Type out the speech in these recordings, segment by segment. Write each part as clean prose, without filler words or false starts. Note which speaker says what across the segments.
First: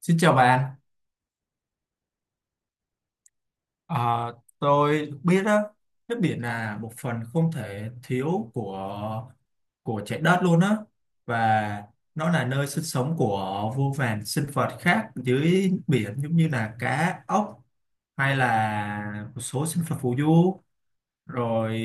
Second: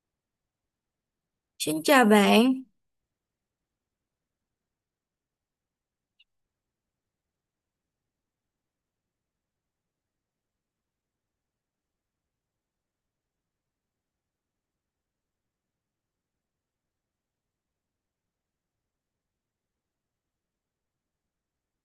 Speaker 1: Xin chào bạn.
Speaker 2: Xin chào bạn,
Speaker 1: Ờ, tôi biết đó, nước biển là một phần không thể thiếu của trái đất luôn á, và nó là nơi sinh sống của vô vàn sinh vật khác dưới biển, giống như là cá, ốc hay là một số sinh vật phù du. Rồi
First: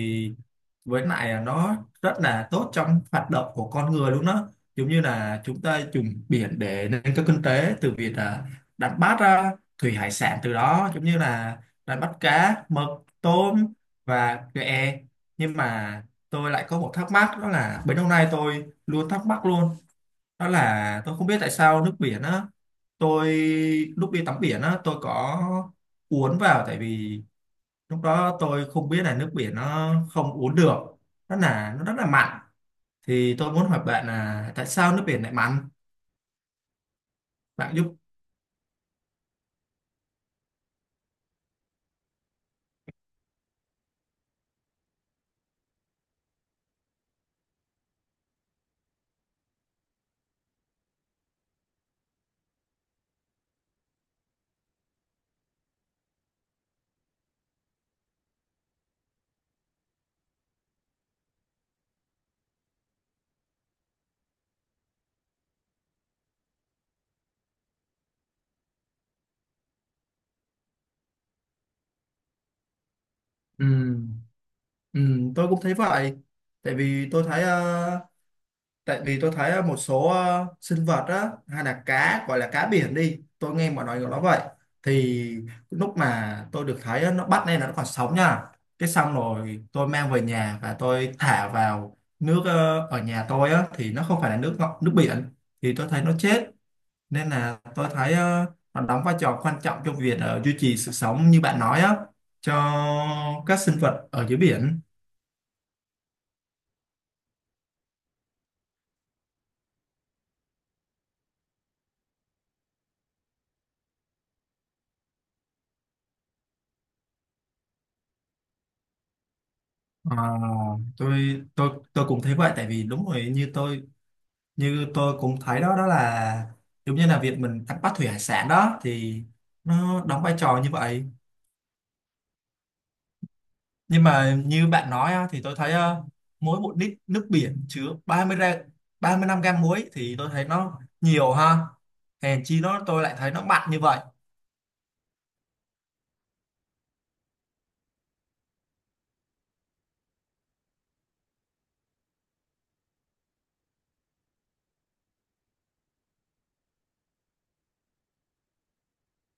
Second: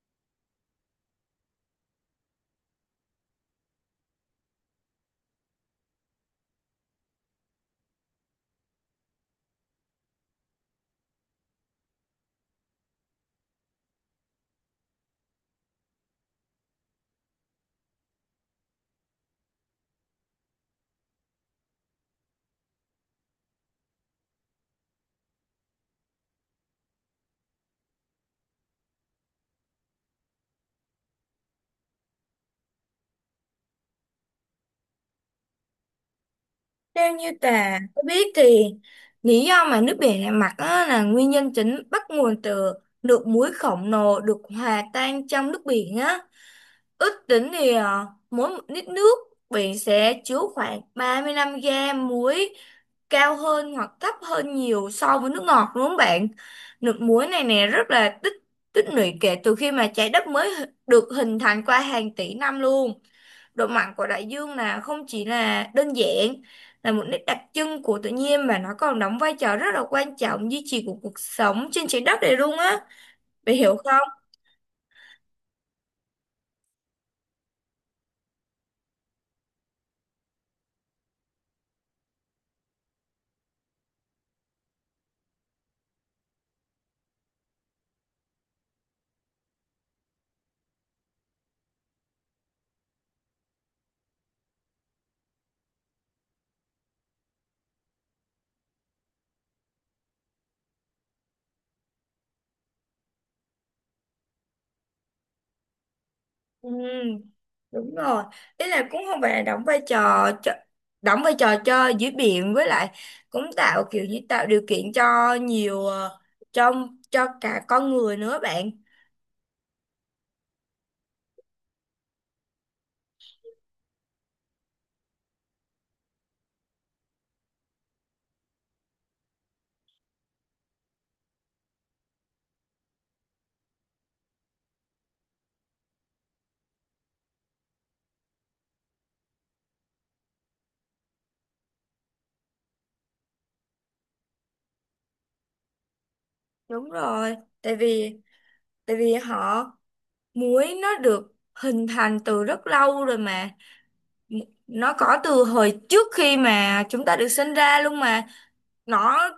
Speaker 1: với lại là nó rất là tốt trong hoạt động của con người luôn đó, giống như là chúng ta dùng biển để nâng cao kinh tế từ việc là đánh bắt à, thủy hải sản, từ đó giống như là đánh bắt cá, mực, tôm và ghẹ. Nhưng mà tôi lại có một thắc mắc, đó là bấy lâu nay tôi luôn thắc mắc luôn, đó là tôi không biết tại sao nước biển á, tôi lúc đi tắm biển á tôi có uốn vào, tại vì lúc đó tôi không biết là nước biển nó không uống được, nó là nó rất là mặn. Thì tôi muốn hỏi bạn là tại sao nước biển lại mặn,
Speaker 2: theo như
Speaker 1: bạn
Speaker 2: Tà
Speaker 1: giúp.
Speaker 2: có biết thì lý do mà nước biển lại mặn á là nguyên nhân chính bắt nguồn từ lượng muối khổng lồ được hòa tan trong nước biển á. Ước tính thì mỗi một lít nước biển sẽ chứa khoảng 35 gram muối, cao hơn hoặc thấp hơn nhiều so với nước ngọt, đúng không bạn? Nước muối này nè rất là tích tích lũy kể từ khi mà trái đất mới được hình thành qua hàng tỷ năm luôn. Độ mặn của đại dương là không chỉ là đơn giản là một nét đặc trưng của tự nhiên, mà nó còn đóng vai trò rất là quan trọng duy trì của cuộc sống trên trái đất này luôn á. Bạn
Speaker 1: Ừ,
Speaker 2: hiểu không?
Speaker 1: ừ, tôi cũng thấy vậy. Tại vì tôi thấy tại vì tôi thấy một số sinh vật á, hay là cá gọi là cá biển đi, tôi nghe mọi người gọi nó vậy. Thì lúc mà tôi được thấy á, nó bắt lên là nó còn sống nha, cái xong rồi tôi mang về nhà và tôi thả vào nước ở nhà tôi á, thì nó không phải là nước ngọt, nước biển, thì tôi thấy nó chết. Nên là tôi thấy nó đóng vai trò quan trọng trong việc duy trì sự sống như bạn nói á, cho các sinh vật ở dưới biển.
Speaker 2: Ừ, đúng rồi, ý là cũng không phải là đóng vai trò cho dưới biển, với lại cũng tạo kiểu như tạo điều kiện cho nhiều cho cho cả con người nữa bạn.
Speaker 1: Ờ, tôi cũng thấy vậy, tại vì đúng rồi, như tôi cũng thấy đó, đó là giống như là việc mình đánh bắt thủy hải sản đó, thì nó đóng vai trò như vậy. Nhưng mà như bạn nói á, thì tôi thấy mỗi một lít nước biển chứa 30 ra 35 gram muối, thì tôi thấy nó nhiều ha, hèn chi nó tôi lại thấy nó mặn như vậy.
Speaker 2: Đúng rồi, tại vì tại vì muối nó được hình thành từ rất lâu rồi mà, nó có từ hồi trước khi mà chúng ta được sinh ra luôn mà. nó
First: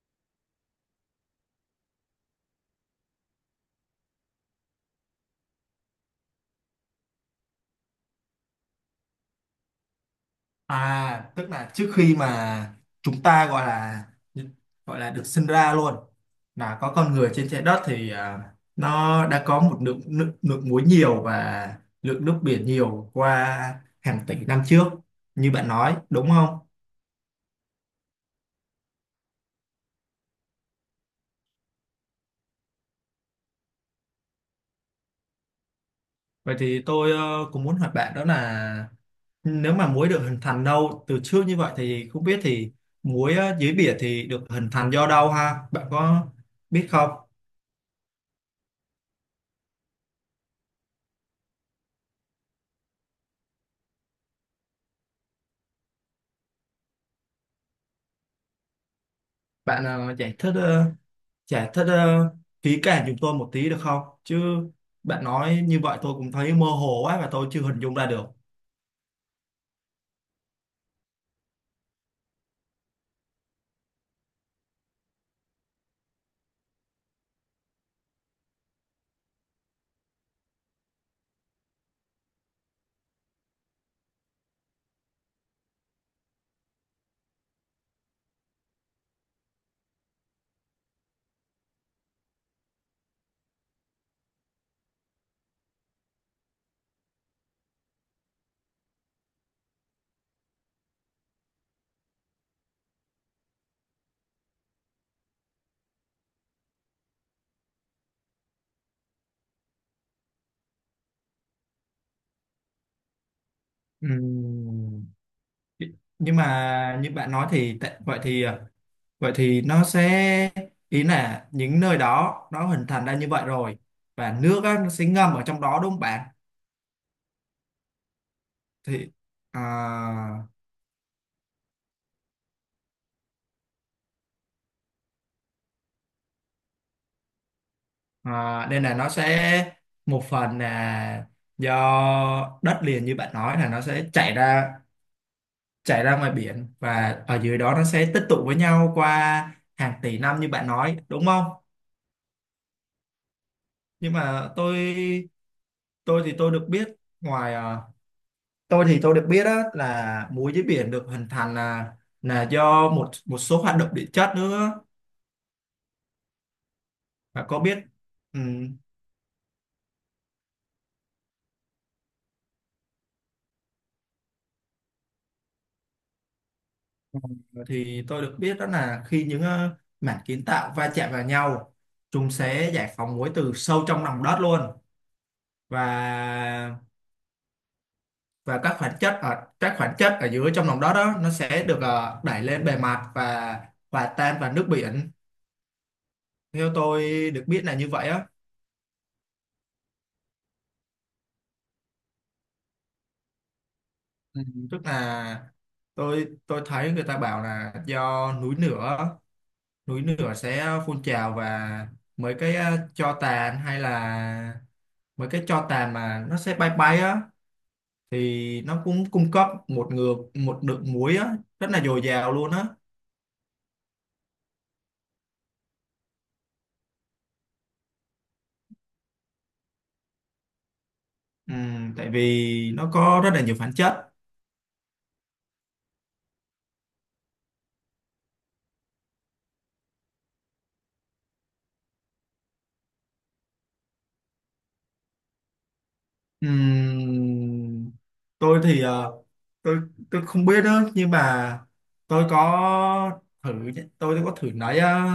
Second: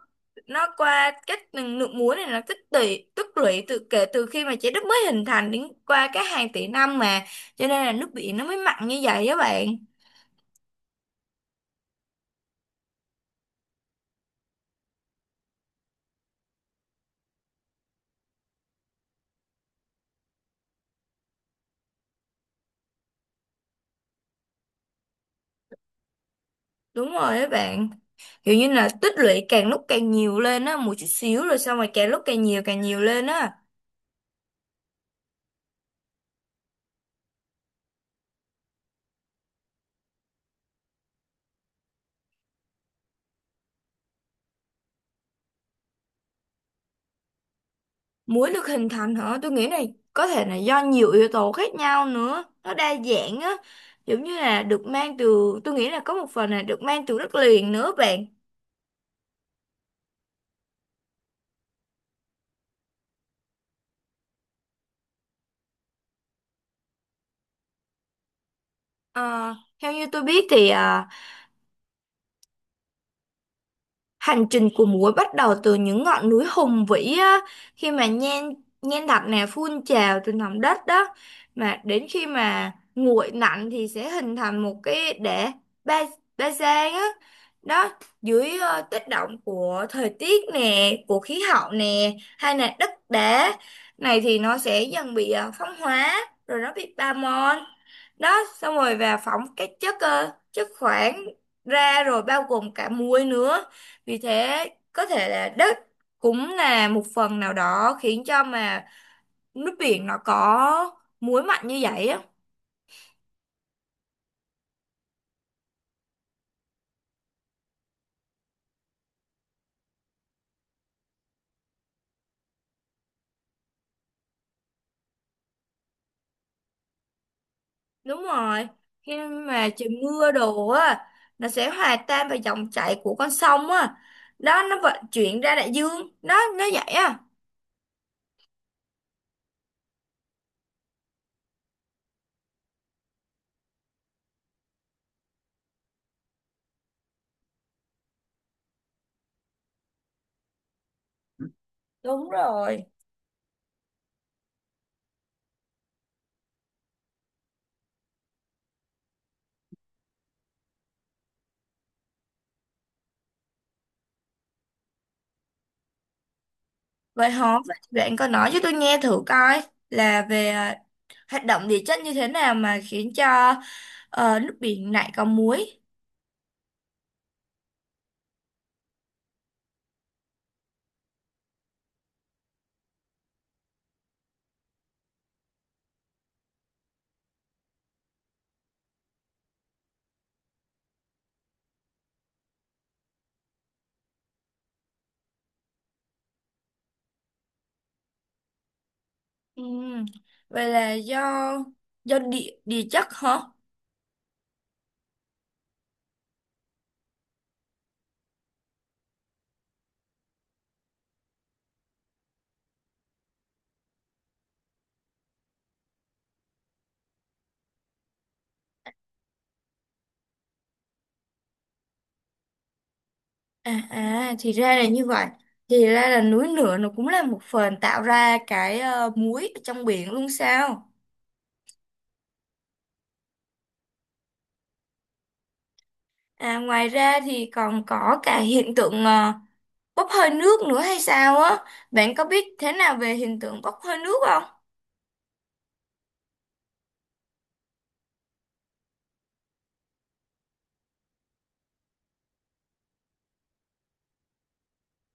Speaker 2: nó qua cách nước muối này nó tích tụ, tích lũy kể từ khi mà trái đất mới hình thành đến qua các hàng tỷ năm mà, cho nên là nước biển nó mới mặn như vậy đó bạn.
Speaker 1: À, tức là trước khi mà chúng ta gọi là được sinh ra luôn, là có con người trên trái đất, thì à, nó đã có một lượng, lượng muối nhiều và lượng nước biển nhiều qua hàng tỷ năm trước như bạn nói, đúng không?
Speaker 2: Đúng rồi đó bạn, kiểu như là tích lũy càng lúc càng nhiều lên á, một chút xíu rồi xong rồi càng lúc càng nhiều, càng nhiều lên á.
Speaker 1: Vậy thì tôi cũng muốn hỏi bạn đó là nếu mà muối được hình thành đâu từ trước như vậy, thì không biết thì muối dưới biển thì được hình thành do đâu ha? Bạn có biết không?
Speaker 2: Muối được hình thành hả? Tôi nghĩ này có thể là do nhiều yếu tố khác nhau nữa. Nó đa dạng á. Giống như là tôi nghĩ là có một phần là được mang từ đất liền nữa bạn.
Speaker 1: Bạn giải thích giải thích ờ, kỹ càng giùm tôi một tí được không? Chứ bạn nói như vậy tôi cũng thấy mơ hồ quá và tôi chưa hình dung ra được.
Speaker 2: Ờ, Theo như tôi biết thì hành trình của muối bắt đầu từ những ngọn núi hùng vĩ á, khi mà nhen nhen đặc nè phun trào từ lòng đất đó, mà đến khi mà nguội lạnh thì sẽ hình thành một cái đẻ ba ba giang á. Đó, dưới tác động của thời tiết nè, của khí hậu nè, hay là đất đá này thì nó sẽ dần bị phong hóa, rồi nó bị ba mòn đó, xong rồi và phóng chất khoáng ra rồi, bao gồm cả muối nữa. Vì thế có thể là đất cũng là một phần nào đó khiến cho mà nước biển nó có muối mạnh như vậy á.
Speaker 1: Ừm, Nhưng mà như bạn nói thì vậy thì vậy thì nó sẽ, ý là những nơi đó nó hình thành ra như vậy rồi, và nước á, nó sẽ ngâm ở trong đó đúng không bạn?
Speaker 2: Đúng rồi.
Speaker 1: Thì
Speaker 2: Khi
Speaker 1: à,
Speaker 2: mà trời mưa đồ á, nó sẽ hòa tan vào dòng chảy của con sông á. Đó, nó vận chuyển ra đại dương. Đó, nó vậy á.
Speaker 1: à, nên là nó sẽ một phần là do đất liền, như bạn nói là nó sẽ chảy ra, chảy ra ngoài biển, và ở dưới đó nó sẽ tích tụ với nhau qua hàng tỷ năm như bạn nói đúng không.
Speaker 2: Đúng rồi.
Speaker 1: Nhưng mà tôi thì tôi được biết ngoài tôi thì tôi được biết á, là muối dưới biển được hình thành là do một một số hoạt động địa chất nữa,
Speaker 2: Vậy
Speaker 1: và
Speaker 2: hả?
Speaker 1: có
Speaker 2: Vậy
Speaker 1: biết.
Speaker 2: bạn có nói cho tôi
Speaker 1: ừm,
Speaker 2: nghe thử coi là về hoạt động địa chất như thế nào mà khiến cho nước biển lại có muối.
Speaker 1: ờ, thì tôi được biết đó là khi những mảng kiến tạo va chạm vào nhau, chúng sẽ giải phóng muối từ sâu trong lòng đất luôn. Và các khoáng chất ở dưới trong lòng đất đó, nó sẽ được đẩy lên bề mặt và hòa tan vào nước biển, theo tôi được biết là như vậy á.
Speaker 2: Ừ. Vậy là do địa địa chất hả?
Speaker 1: Ừ, tức là tôi thấy người ta bảo là do núi lửa, núi lửa sẽ phun trào, và mấy cái tro tàn hay là mấy cái tro tàn mà nó sẽ bay bay á, thì nó cũng cung cấp một ngược một lượng muối á, rất là dồi dào luôn á.
Speaker 2: À, thì ra là như vậy. Thì ra là núi lửa nó cũng là một phần tạo ra cái muối ở trong biển luôn sao?
Speaker 1: Tại vì nó có rất là nhiều khoáng chất.
Speaker 2: À, ngoài ra thì còn có cả hiện tượng bốc hơi nước nữa hay sao á? Bạn có biết thế nào về hiện tượng bốc hơi nước không?
Speaker 1: Ừm, tôi thì tôi tôi không biết đó, nhưng mà tôi có thử, tôi có thử lấy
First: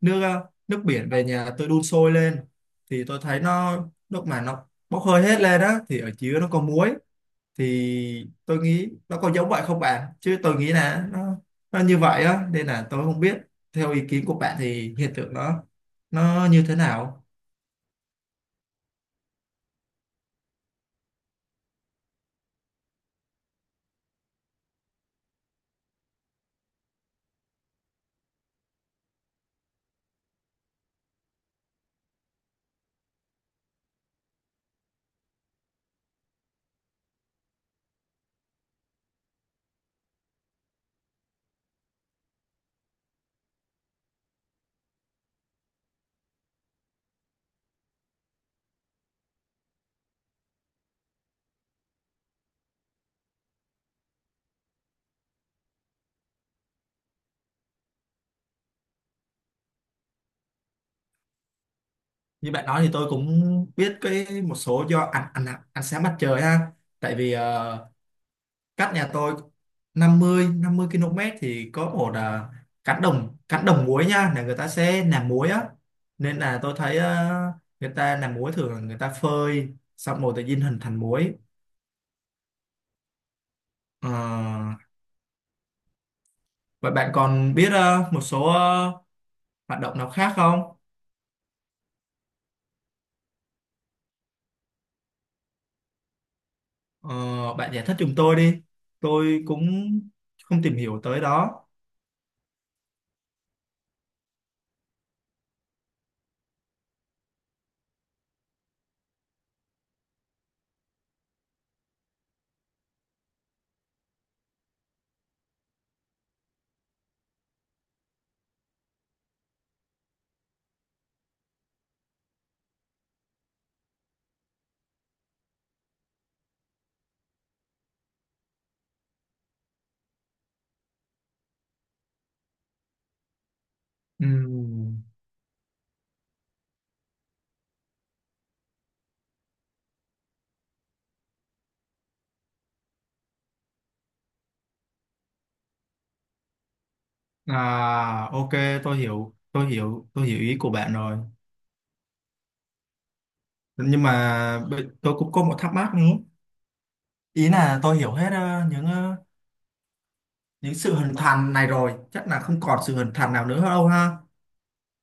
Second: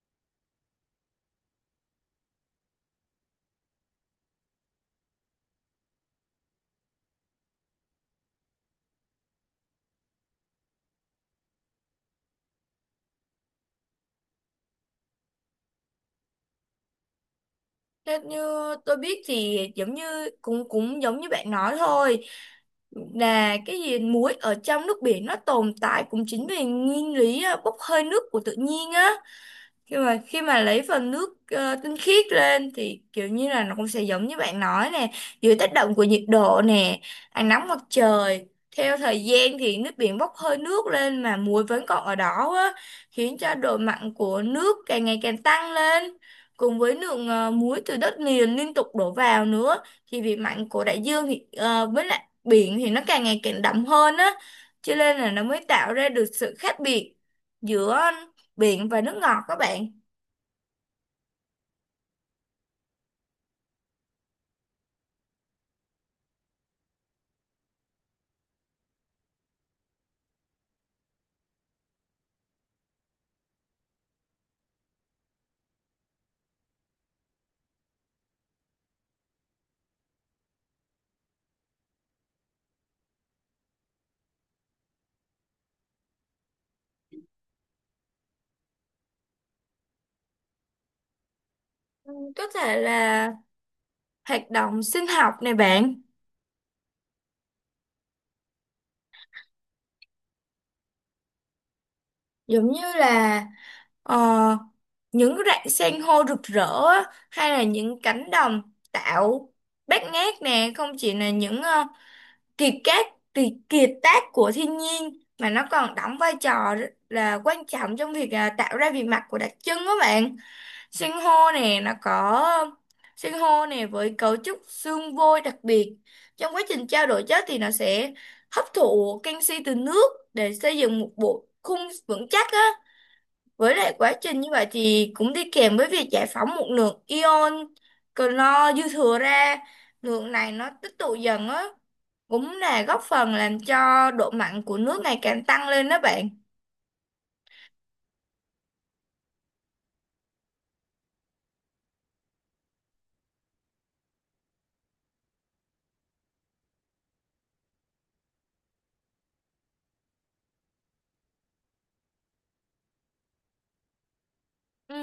Speaker 1: nước nước biển về nhà tôi đun sôi lên, thì tôi thấy nó lúc mà nó bốc hơi hết lên đó thì ở dưới nó có muối. Thì tôi nghĩ nó có giống vậy không bạn, chứ tôi nghĩ là nó như vậy á, nên là tôi không biết, theo ý kiến của bạn thì hiện tượng nó như thế nào.
Speaker 2: Theo như tôi biết thì giống như cũng cũng giống như bạn nói thôi, là cái gì muối ở trong nước biển nó tồn tại cũng chính vì nguyên lý bốc hơi nước của tự nhiên á. Khi mà lấy phần nước tinh khiết lên thì kiểu như là nó cũng sẽ giống như bạn nói nè, dưới tác động của nhiệt độ nè, ánh nắng mặt trời, theo thời gian thì nước biển bốc hơi nước lên mà muối vẫn còn ở đó á, khiến cho độ mặn của nước càng ngày càng tăng lên, cùng với lượng muối từ đất liền liên tục đổ vào nữa, thì vị mặn của đại dương thì với lại biển thì nó càng ngày càng đậm hơn á, cho nên là nó mới tạo ra được sự khác biệt giữa biển và nước ngọt các bạn.
Speaker 1: Như bạn nói thì tôi cũng biết cái một số do ăn ăn ăn sáng mặt trời ha, tại vì cách nhà tôi 50 50 km thì có một cánh đồng, cánh đồng muối nha, là người ta sẽ làm muối á. Nên là tôi thấy người ta làm muối thường là người ta phơi, xong rồi tự nhiên hình thành muối. Ờ, vậy bạn còn biết một số hoạt động nào khác không?
Speaker 2: Ừ, có thể là hoạt động sinh học này bạn,
Speaker 1: Ờ, bạn giải thích giùm tôi đi, tôi cũng không tìm hiểu tới đó.
Speaker 2: giống như là ờ, những rạn san hô rực rỡ á, hay là những cánh đồng tạo bát ngát nè, không chỉ là những kiệt tác kiệt tác của thiên nhiên, mà nó còn đóng vai trò rất là quan trọng trong việc tạo ra vị mặt của đặc trưng đó bạn. Sinh hô nè nó có sinh hô nè với cấu trúc xương vôi đặc biệt. Trong quá trình trao đổi chất thì nó sẽ hấp thụ canxi từ nước để xây dựng một bộ khung vững chắc á. Với lại quá trình như vậy
Speaker 1: Ừm.
Speaker 2: thì cũng đi kèm với việc giải phóng một lượng ion clo dư thừa ra. Lượng này nó tích tụ dần á, cũng là góp phần làm cho độ mặn của nước ngày càng tăng lên đó bạn.
Speaker 1: À, ok, tôi hiểu, tôi hiểu, tôi hiểu ý của bạn rồi. Nhưng mà tôi cũng có một thắc mắc nữa. Ý là tôi hiểu hết những những sự hình thành này rồi, chắc là không còn sự hình thành nào nữa đâu ha.
Speaker 2: Ừ,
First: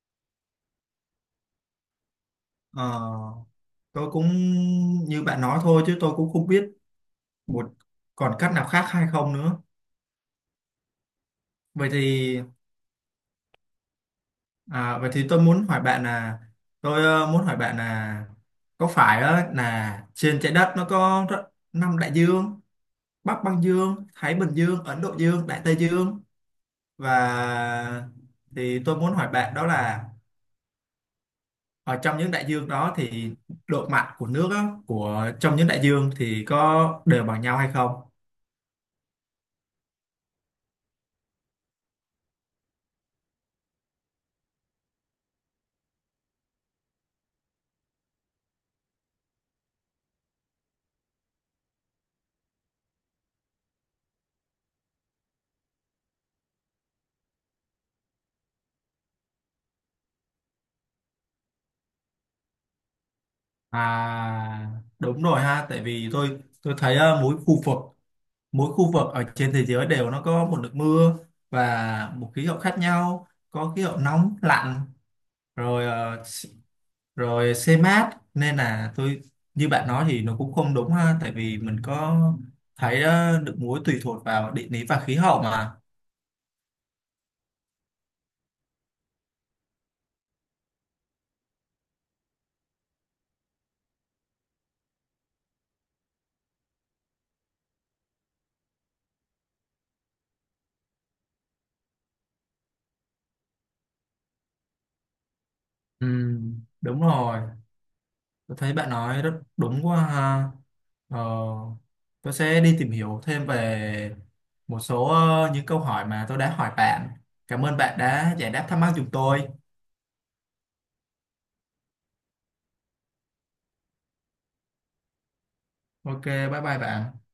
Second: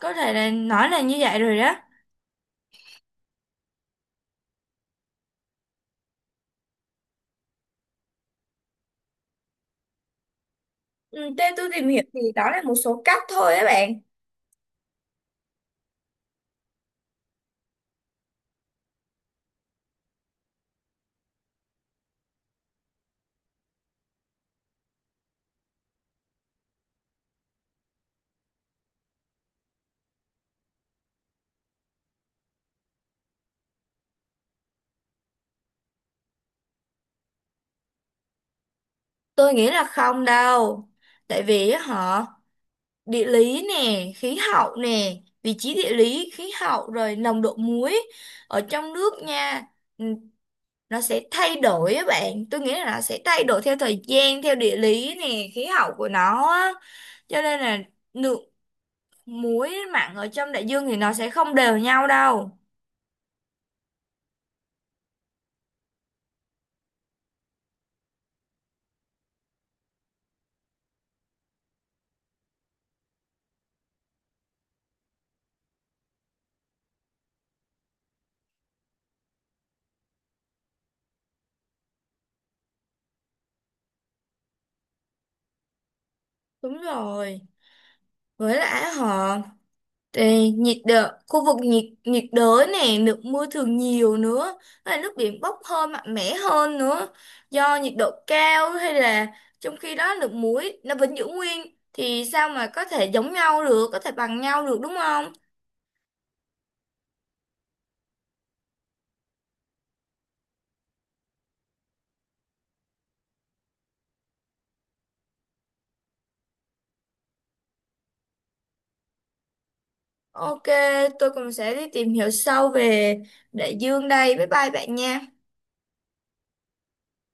Speaker 2: có thể là nói là như vậy rồi đó.
Speaker 1: Ờ, tôi cũng như bạn nói thôi, chứ tôi cũng không biết một còn cách nào khác hay không nữa.
Speaker 2: Ừ, theo tôi tìm
Speaker 1: Vậy
Speaker 2: hiểu thì
Speaker 1: thì
Speaker 2: đó là một số cách thôi á bạn.
Speaker 1: à, vậy thì tôi muốn hỏi bạn là muốn hỏi bạn là có phải là trên trái đất nó có năm đại dương: Bắc Băng Dương, Thái Bình Dương, Ấn Độ Dương, Đại Tây Dương và, thì tôi muốn hỏi bạn đó là ở trong những đại dương đó thì độ mặn của nước á, của trong những đại dương, thì có đều bằng nhau hay không?
Speaker 2: Tôi nghĩ là không đâu. Tại vì á địa lý nè, khí hậu nè, vị trí địa lý, khí hậu rồi nồng độ muối ở trong nước nha. Ừ, nó sẽ thay đổi á bạn. Tôi nghĩ là nó sẽ thay đổi theo thời gian, theo địa lý nè, khí hậu của nó á. Cho nên là lượng muối mặn ở trong đại dương thì nó sẽ không đều nhau đâu.
Speaker 1: À, đúng rồi ha, tại vì tôi thấy mỗi khu vực, mỗi khu vực ở trên thế giới đều nó có một lượng mưa và một khí hậu khác nhau, có khí hậu nóng, lạnh, rồi rồi xe mát, nên là tôi như bạn nói thì nó cũng không đúng ha, tại vì mình có thấy được muối tùy thuộc vào địa lý và khí hậu mà.
Speaker 2: Đúng rồi. Với lại đây, nhiệt đới, khu vực nhiệt nhiệt đới nè, lượng mưa thường nhiều nữa, hay là nước biển bốc hơi mạnh mẽ hơn nữa, do nhiệt độ cao, hay là trong khi đó lượng muối nó vẫn giữ nguyên, thì sao mà có thể giống nhau được, có thể bằng nhau được, đúng không?
Speaker 1: Ừ, đúng rồi, tôi thấy bạn nói rất đúng quá ha. ờ, tôi sẽ đi tìm hiểu thêm về một số những câu hỏi mà tôi đã hỏi bạn. Cảm ơn bạn đã giải đáp thắc mắc giùm tôi.
Speaker 2: Ok, tôi cũng sẽ đi tìm hiểu sâu về đại dương đây. Bye bye bạn nha.
Speaker 1: Ok, bye bye bạn.